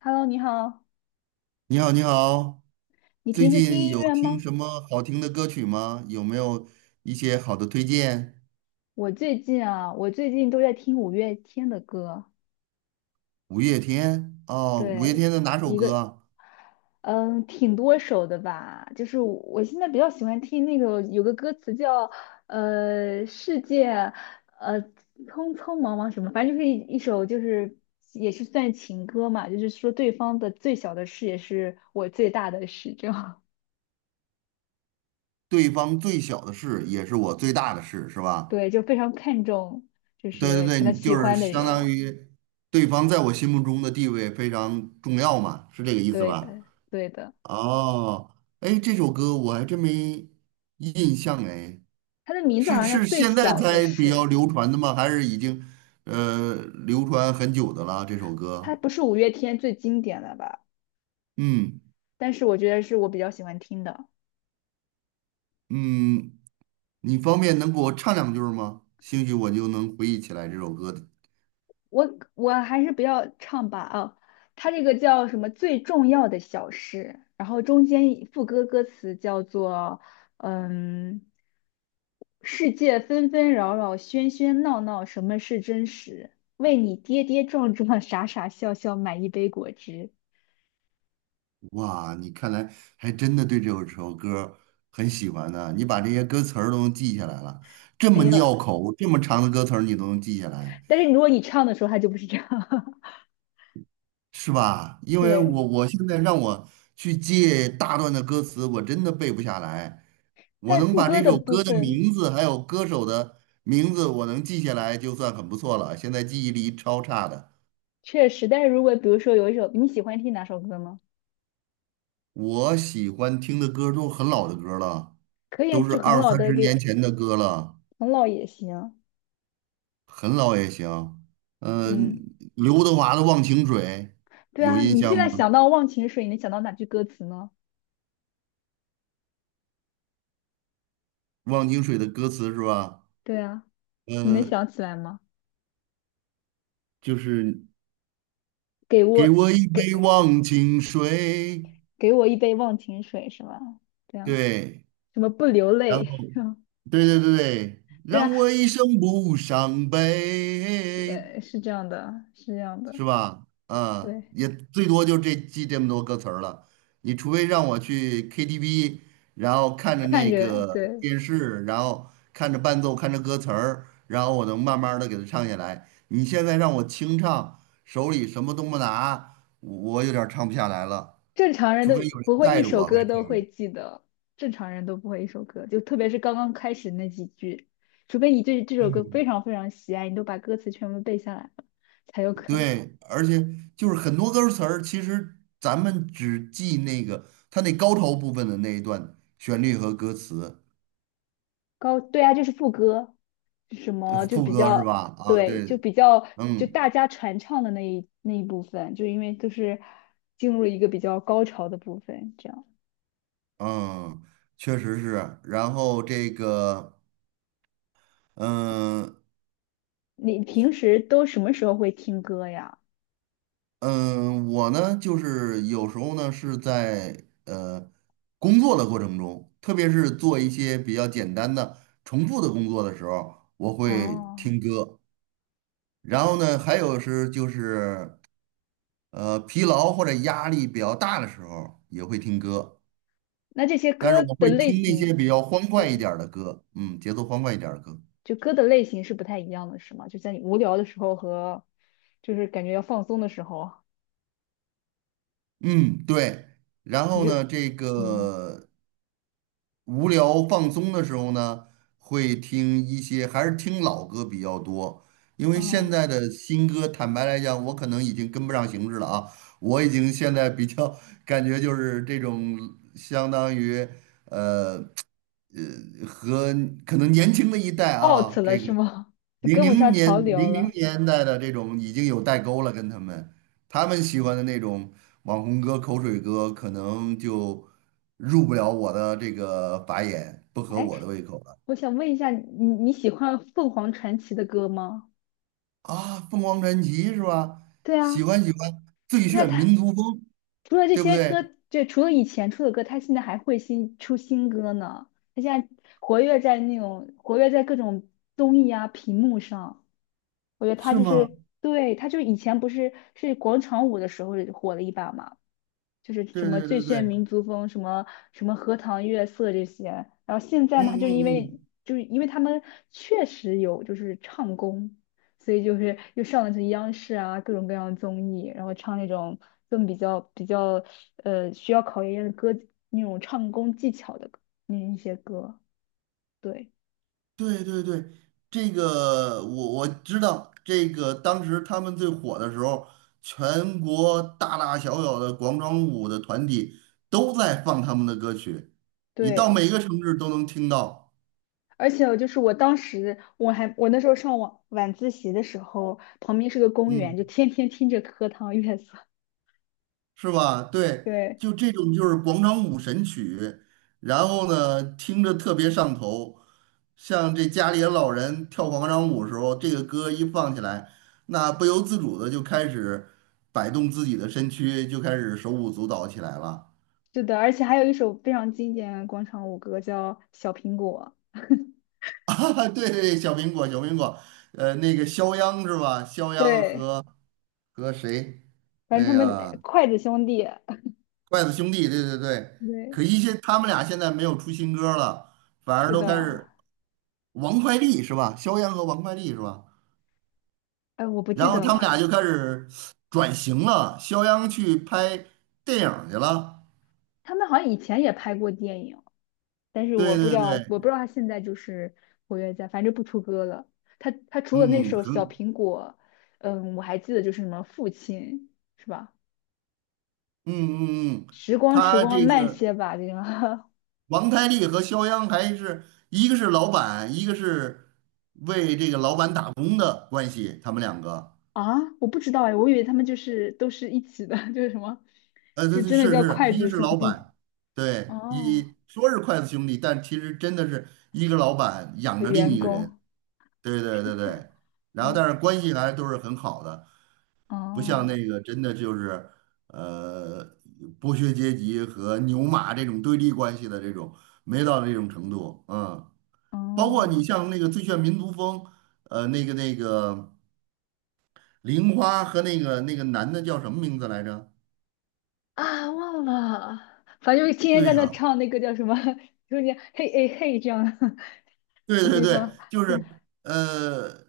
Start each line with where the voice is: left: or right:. left: Hello，你好，
right: 你好，你好。
left: 你
right: 最
left: 平时
right: 近
left: 听音
right: 有
left: 乐
right: 听
left: 吗？
right: 什么好听的歌曲吗？有没有一些好的推荐？
left: 我最近啊，我最近都在听五月天的歌，
right: 五月天哦，五月
left: 对，
right: 天的哪首
left: 一
right: 歌
left: 个，
right: 啊？
left: 嗯，挺多首的吧。就是我现在比较喜欢听那个有个歌词叫世界，呃匆匆忙忙什么，反正就是一首就是也是算情歌嘛，就是说对方的最小的事也是我最大的事，这样。
right: 对方最小的事也是我最大的事，是 吧？
left: 对，就非常看重就
right: 对对
left: 是
right: 对，
left: 可能
right: 你
left: 喜
right: 就是
left: 欢的
right: 相当
left: 人。
right: 于对方在我心目中的地位非常重要嘛，是这个意思
left: 对
right: 吧？
left: 的，对的，
right: 哦，哎，这首歌我还真没印象哎。
left: 他的名字好
right: 是
left: 像叫
right: 是
left: 《最
right: 现在
left: 小的
right: 才比较
left: 事》。
right: 流传的吗？还是已经呃流传很久的了这首
left: 他
right: 歌？
left: 不是五月天最经典的吧？
right: 嗯
left: 但是我觉得是我比较喜欢听的。
right: 嗯，你方便能给我唱两句儿吗？兴许我就能回忆起来这首歌的。
left: 我还是不要唱吧啊，他这个叫什么最重要的小事，然后中间一副歌歌词叫做嗯，世界纷纷扰扰，喧喧闹闹，什么是真实？为你跌跌撞撞，傻傻笑笑，买一杯果汁。
right: 哇，你看来还真的对这首歌很喜欢呢。你把这些歌词儿都能记下来了，这么
left: 没有，
right: 拗口，这么长的歌词儿你都能记下来。
left: 但是如果你唱的时候，他就不是这样。
right: 是吧？因为
left: 对，
right: 我现在让我去记大段的歌词，我真的背不下来。我
left: 但
right: 能
left: 副
right: 把
left: 歌
right: 这
left: 的
right: 首
left: 部
right: 歌的
left: 分
right: 名字还有歌手的名字，我能记下来就算很不错了。现在记忆力超差的。
left: 确实，但是如果比如说有一首你喜欢听哪首歌吗？
right: 我喜欢听的歌都是很老的歌了，
left: 可以啊，
right: 都是
left: 就很
right: 二
left: 老
right: 三
left: 的
right: 十年
left: 给，
right: 前的歌了，
left: 很老也行。
right: 很老也行。
left: 嗯，
right: 嗯、刘德华的《忘情水》。
left: 对
right: 有
left: 啊，
right: 印
left: 你现
right: 象
left: 在
right: 吗？
left: 想到《忘情水》，你能想到哪句歌词呢？
right: 《忘情水》的歌词是吧？
left: 对啊，你能
right: 嗯，
left: 想起来吗？
right: 就是。
left: 给
right: 给
left: 我
right: 我一杯
left: 给，
right: 忘情水。
left: 给我一杯忘情水是吧？对啊，
right: 对，
left: 什么不流
right: 然
left: 泪？
right: 后，对对对对，
left: 对
right: 让
left: 啊，
right: 我一生不伤悲。
left: 是这样的，是这样的。
right: 是吧？啊，
left: 对，
right: 也最多就这记这么多歌词儿了。你除非让我去 KTV,然后看着
left: 看
right: 那
left: 着
right: 个
left: 对，
right: 电视，然后看着伴奏，看着歌词儿，然后我能慢慢的给它唱下来。你现在让我清唱，手里什么都不拿，我有点儿唱不下来了。
left: 正常人
right: 除
left: 都
right: 非有人
left: 不会一
right: 带着
left: 首
right: 我，还
left: 歌
right: 可
left: 都会记得，正常人都不会一首歌，就特别是刚刚开始那几句，除非你对这首歌
right: 以。
left: 非常非常喜爱，你都把歌词全部背下来了，才有可能。
right: 对，而且就是很多歌词儿，其实咱们只记那个它那高潮部分的那一段旋律和歌词，
left: 高，对啊，就是副歌，什么就
right: 副
left: 比
right: 歌是
left: 较，
right: 吧？啊，
left: 对，
right: 对，
left: 就比较就大
right: 嗯
left: 家传唱的那一部分，就因为都是进入了一个比较高潮的部分，这样。
right: 嗯，确实是。然后这个，嗯
left: 你平时都什么时候会听歌呀？
right: 嗯，我呢，就是有时候呢是在工作的过程中，特别是做一些比较简单的重复的工作的时候，我会
left: 哦，
right: 听歌。然后呢，还有是就是。呃，疲劳或者压力比较大的时候也会听歌，
left: 那这些
right: 但是
left: 歌
right: 我
left: 的
right: 会
left: 类
right: 听那
left: 型。
right: 些比较欢快一
left: 对。
right: 点儿的歌，嗯，节奏欢快一点儿的歌。
left: 就歌的类型是不太一样的，是吗？就在你无聊的时候和就是感觉要放松的时候啊，
right: 嗯，对。然
left: 你
right: 后
left: 就
right: 呢，这
left: 嗯，
right: 个无聊放松的时候呢，会听一些，还是听老歌比较多。因为现
left: 哦，
right: 在的新歌，坦白来讲，我可能已经跟不上形势了啊。我已经现在比较感觉就是这种相当于呃和可能年轻的一代
left: out
right: 啊，
left: 了
right: 这个。
left: 是吗？就跟不上潮流
right: 零零
left: 了。
right: 年代的这种已经有代沟了，跟他们喜欢的那种网红歌、口水歌，可能就入不了我的这个法眼，不合
left: 哎，
right: 我的胃口了
left: 我想问一下，你喜欢凤凰传奇的歌吗？
right: 啊。凤凰传奇是吧？
left: 对
right: 喜
left: 啊，
right: 欢喜欢，最
left: 对啊，
right: 炫
left: 他
right: 民族风，
left: 除了这
right: 对不
left: 些
right: 对？
left: 歌，就除了以前出的歌，他现在还会新出新歌呢。他现在活跃在那种活跃在各种综艺啊、屏幕上。我觉得他
right: 是
left: 就
right: 吗？
left: 是，对，他就是以前不是是广场舞的时候火了一把嘛，就是什
right: 对
left: 么
right: 对
left: 最
right: 对
left: 炫
right: 对，
left: 民族风，什么什么荷塘月色这些。然后现在
right: 嗯
left: 呢，他就因
right: 嗯嗯。
left: 为就是因为他们确实有就是唱功，所以就是又上了这央视啊各种各样的综艺，然后唱那种更比较比较需要考验歌那种唱功技巧的歌那一些歌，对
right: 对对对，这个我知道，这个当时他们最火的时候，全国大大小小的广场舞的团体都在放他们的歌曲，你到每
left: 对。
right: 个城市都能听到。
left: 而且就是我当时，我还我那时候上晚自习的时候，旁边是个公园，
right: 嗯，
left: 就天天听着荷塘月色。
right: 是吧？对，
left: 对，
right: 就这种就是广场舞神曲，然后呢，听着特别上头，像这家里的老人跳广场舞的时候，这个歌一放起来，那不由自主的就开始摆动自己的身躯，就开始手舞足蹈起来了。
left: 是的，而且还有一首非常经典的广场舞歌叫《小苹果》。
right: 啊，对对，小苹果，小苹果，呃，那个肖央是吧？肖央
left: 对，
right: 和和谁？
left: 反正他
right: 哎
left: 们
right: 呀，
left: 筷子兄弟。
right: 筷子兄弟，对对对。
left: 对，
right: 可惜他们俩现在没有出新歌了，反而
left: 是
right: 都开
left: 的，
right: 始，王快利是吧？肖央和王快利是吧？
left: 哎，我不记
right: 然后
left: 得
right: 他们俩
left: 了，
right: 就开始转型了，肖央去拍电影儿去了。
left: 他们好像以前也拍过电影，但是我
right: 对
left: 不知
right: 对
left: 道，我不
right: 对，
left: 知道他现在就是活跃在，反正不出歌了。他他除了那
right: 嗯，
left: 首《小
right: 很，
left: 苹果》，嗯，我还记得就是什么《父亲》，是吧？
right: 嗯嗯嗯，
left: 时光时
right: 他
left: 光
right: 这
left: 慢
right: 个
left: 些吧，这个。
right: 王太利和肖央还是一个是老板，一个是为这个老板打工的关系，他们两个，
left: 啊，我不知道哎，我以为他们就是都是一起的。就是什么，就
right: 对对
left: 真的
right: 是
left: 叫
right: 是，
left: 筷
right: 一个
left: 子
right: 是
left: 兄
right: 老
left: 弟。
right: 板，对，
left: 哦，
right: 一说是筷子兄弟，但其实真的是一个老板养
left: 和
right: 着另
left: 员
right: 一个人。
left: 工，
right: 对对对对，然后
left: 哦，
right: 但是关系还都是很好的。不像
left: 哦，
right: 那个真的就是呃剥削阶级和牛马这种对立关系的这种，没到那种程度。嗯，包括你
left: 哦，
right: 像那个《最炫民族风》，呃，那个玲花和那个男的叫什么名字来着？
left: 啊，忘了，反正就是天天在
right: 对
left: 那
right: 呀、
left: 唱那个叫什么，中间嘿哎嘿这样的
right: 对对
left: 地
right: 对，
left: 方，
right: 就是呃。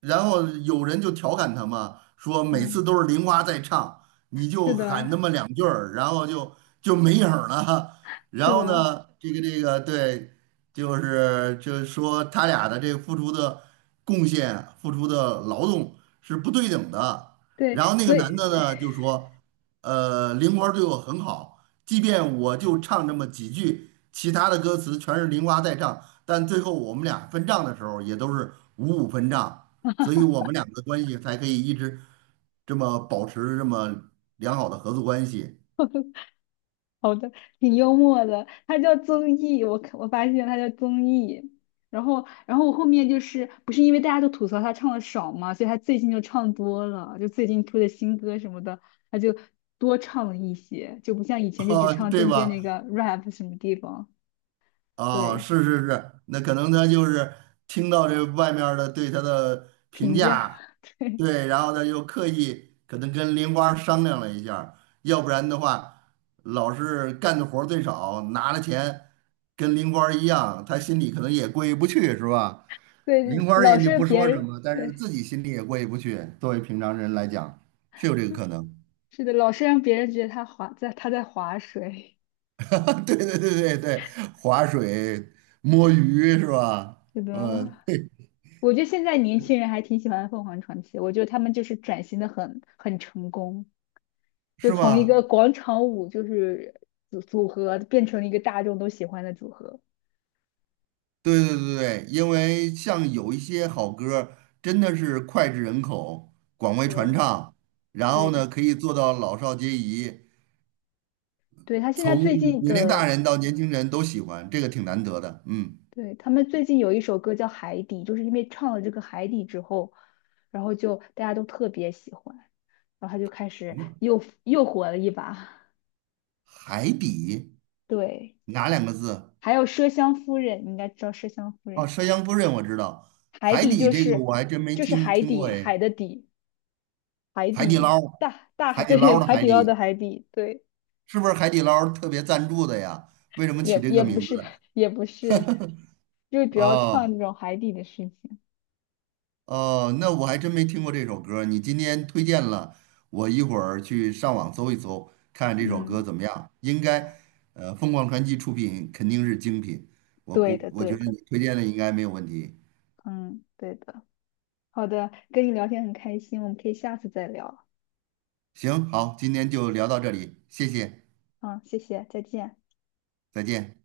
right: 然后有人就调侃他嘛，说每次
left: 嗯，
right: 都是玲花在唱，你
left: 是
right: 就喊
left: 的，
right: 那么两句儿，然后就就没影儿了。然
left: 是
right: 后
left: 的，
right: 呢，这个对，就是说他俩的这个付出的贡献、付出的劳动是不对等的。
left: 对，
right: 然后那个
left: 所以。
right: 男的呢就说，呃，玲花对我很好，即便我就唱这么几句，其他的歌词全是玲花在唱，但最后我们俩分账的时候也都是五五分账。所以我们两个关系才可以一直这么保持这么良好的合作关系。
left: 好的，挺幽默的，他叫综艺，我看我发现他叫综艺，然后我后面就是不是因为大家都吐槽他唱的少嘛，所以他最近就唱多了，就最近出的新歌什么的，他就多唱了一些，就不像以 前就只
right: 哈，
left: 唱
right: 对
left: 中间那
right: 吧？
left: 个 rap 什么地方，
right: 啊，
left: 对，
right: 是是是，那可能他就是听到这外面儿的对他的评
left: 评价，
right: 价，
left: 对
right: 对，然后他又刻意可能跟林花商量了一下儿，要不然的话，老是干的活儿最少，拿了钱跟林花一样，他心里可能也过意不去，是吧？
left: 对，
right: 林花
left: 老
right: 人家
left: 是
right: 不
left: 别
right: 说什
left: 人，
right: 么，但是
left: 对，
right: 自己心里也过意不去。作为平常人来讲，是有这个可能。
left: 是的，老是让别人觉得他划在他在划水，
right: 对对对对对，划水、摸鱼是吧？
left: 是
right: 嗯，
left: 的。
right: 对，
left: 我觉得现在年轻人还挺喜欢凤凰传奇，我觉得他们就是转型的很很成功，就
right: 是
left: 从一个
right: 吧？
left: 广场舞就是组合变成了一个大众都喜欢的组合。
right: 对对对对，因为像有一些好歌儿真的是脍炙人口，广为传
left: 对，
right: 唱，然
left: 对
right: 后
left: 的，
right: 呢，可以做到老少皆宜，
left: 对他现在
right: 从
left: 最近
right: 年龄大
left: 的，
right: 人到年轻人都喜欢，这个挺难得的。嗯，
left: 对他们最近有一首歌叫《海底》，就是因为唱了这个《海底》之后，然后就大家都特别喜欢，然后他就开
right: 什
left: 始
right: 么
left: 又火了一把。
right: 海底，
left: 对，
right: 哪两个字？
left: 还有《麝香夫人》，你应该知道《麝香夫人》。
right: 哦，《山香夫人》我知道，
left: 海
right: 海
left: 底
right: 底
left: 就
right: 这个
left: 是
right: 我还真没
left: 就是
right: 听
left: 海
right: 听过
left: 底
right: 哎。
left: 海的底海
right: 海底
left: 底
right: 捞，
left: 大大海。
right: 海 底
left: 对
right: 捞的
left: 海
right: 海
left: 底捞的
right: 底，
left: 海底对
right: 是不是海底捞特别赞助的呀？为什么起
left: 也
right: 这个
left: 也不
right: 名
left: 是
right: 字？
left: 也不是，就主要唱这
right: 哦。
left: 种海底的事情。
right: 哦，那我还真没听过这首歌，你今天推荐了，我一会儿去上网搜一搜，看看这首歌
left: 嗯，
right: 怎么样。应该，呃，凤凰传奇出品肯定是精品，
left: 对的
right: 我
left: 对
right: 觉得
left: 的，
right: 你推荐的应该没有问题。
left: 嗯对的。好的，跟你聊天很开心，我们可以下次再聊。
right: 行，好，今天就聊到这里，谢谢，
left: 嗯，谢谢，再见。
right: 再见。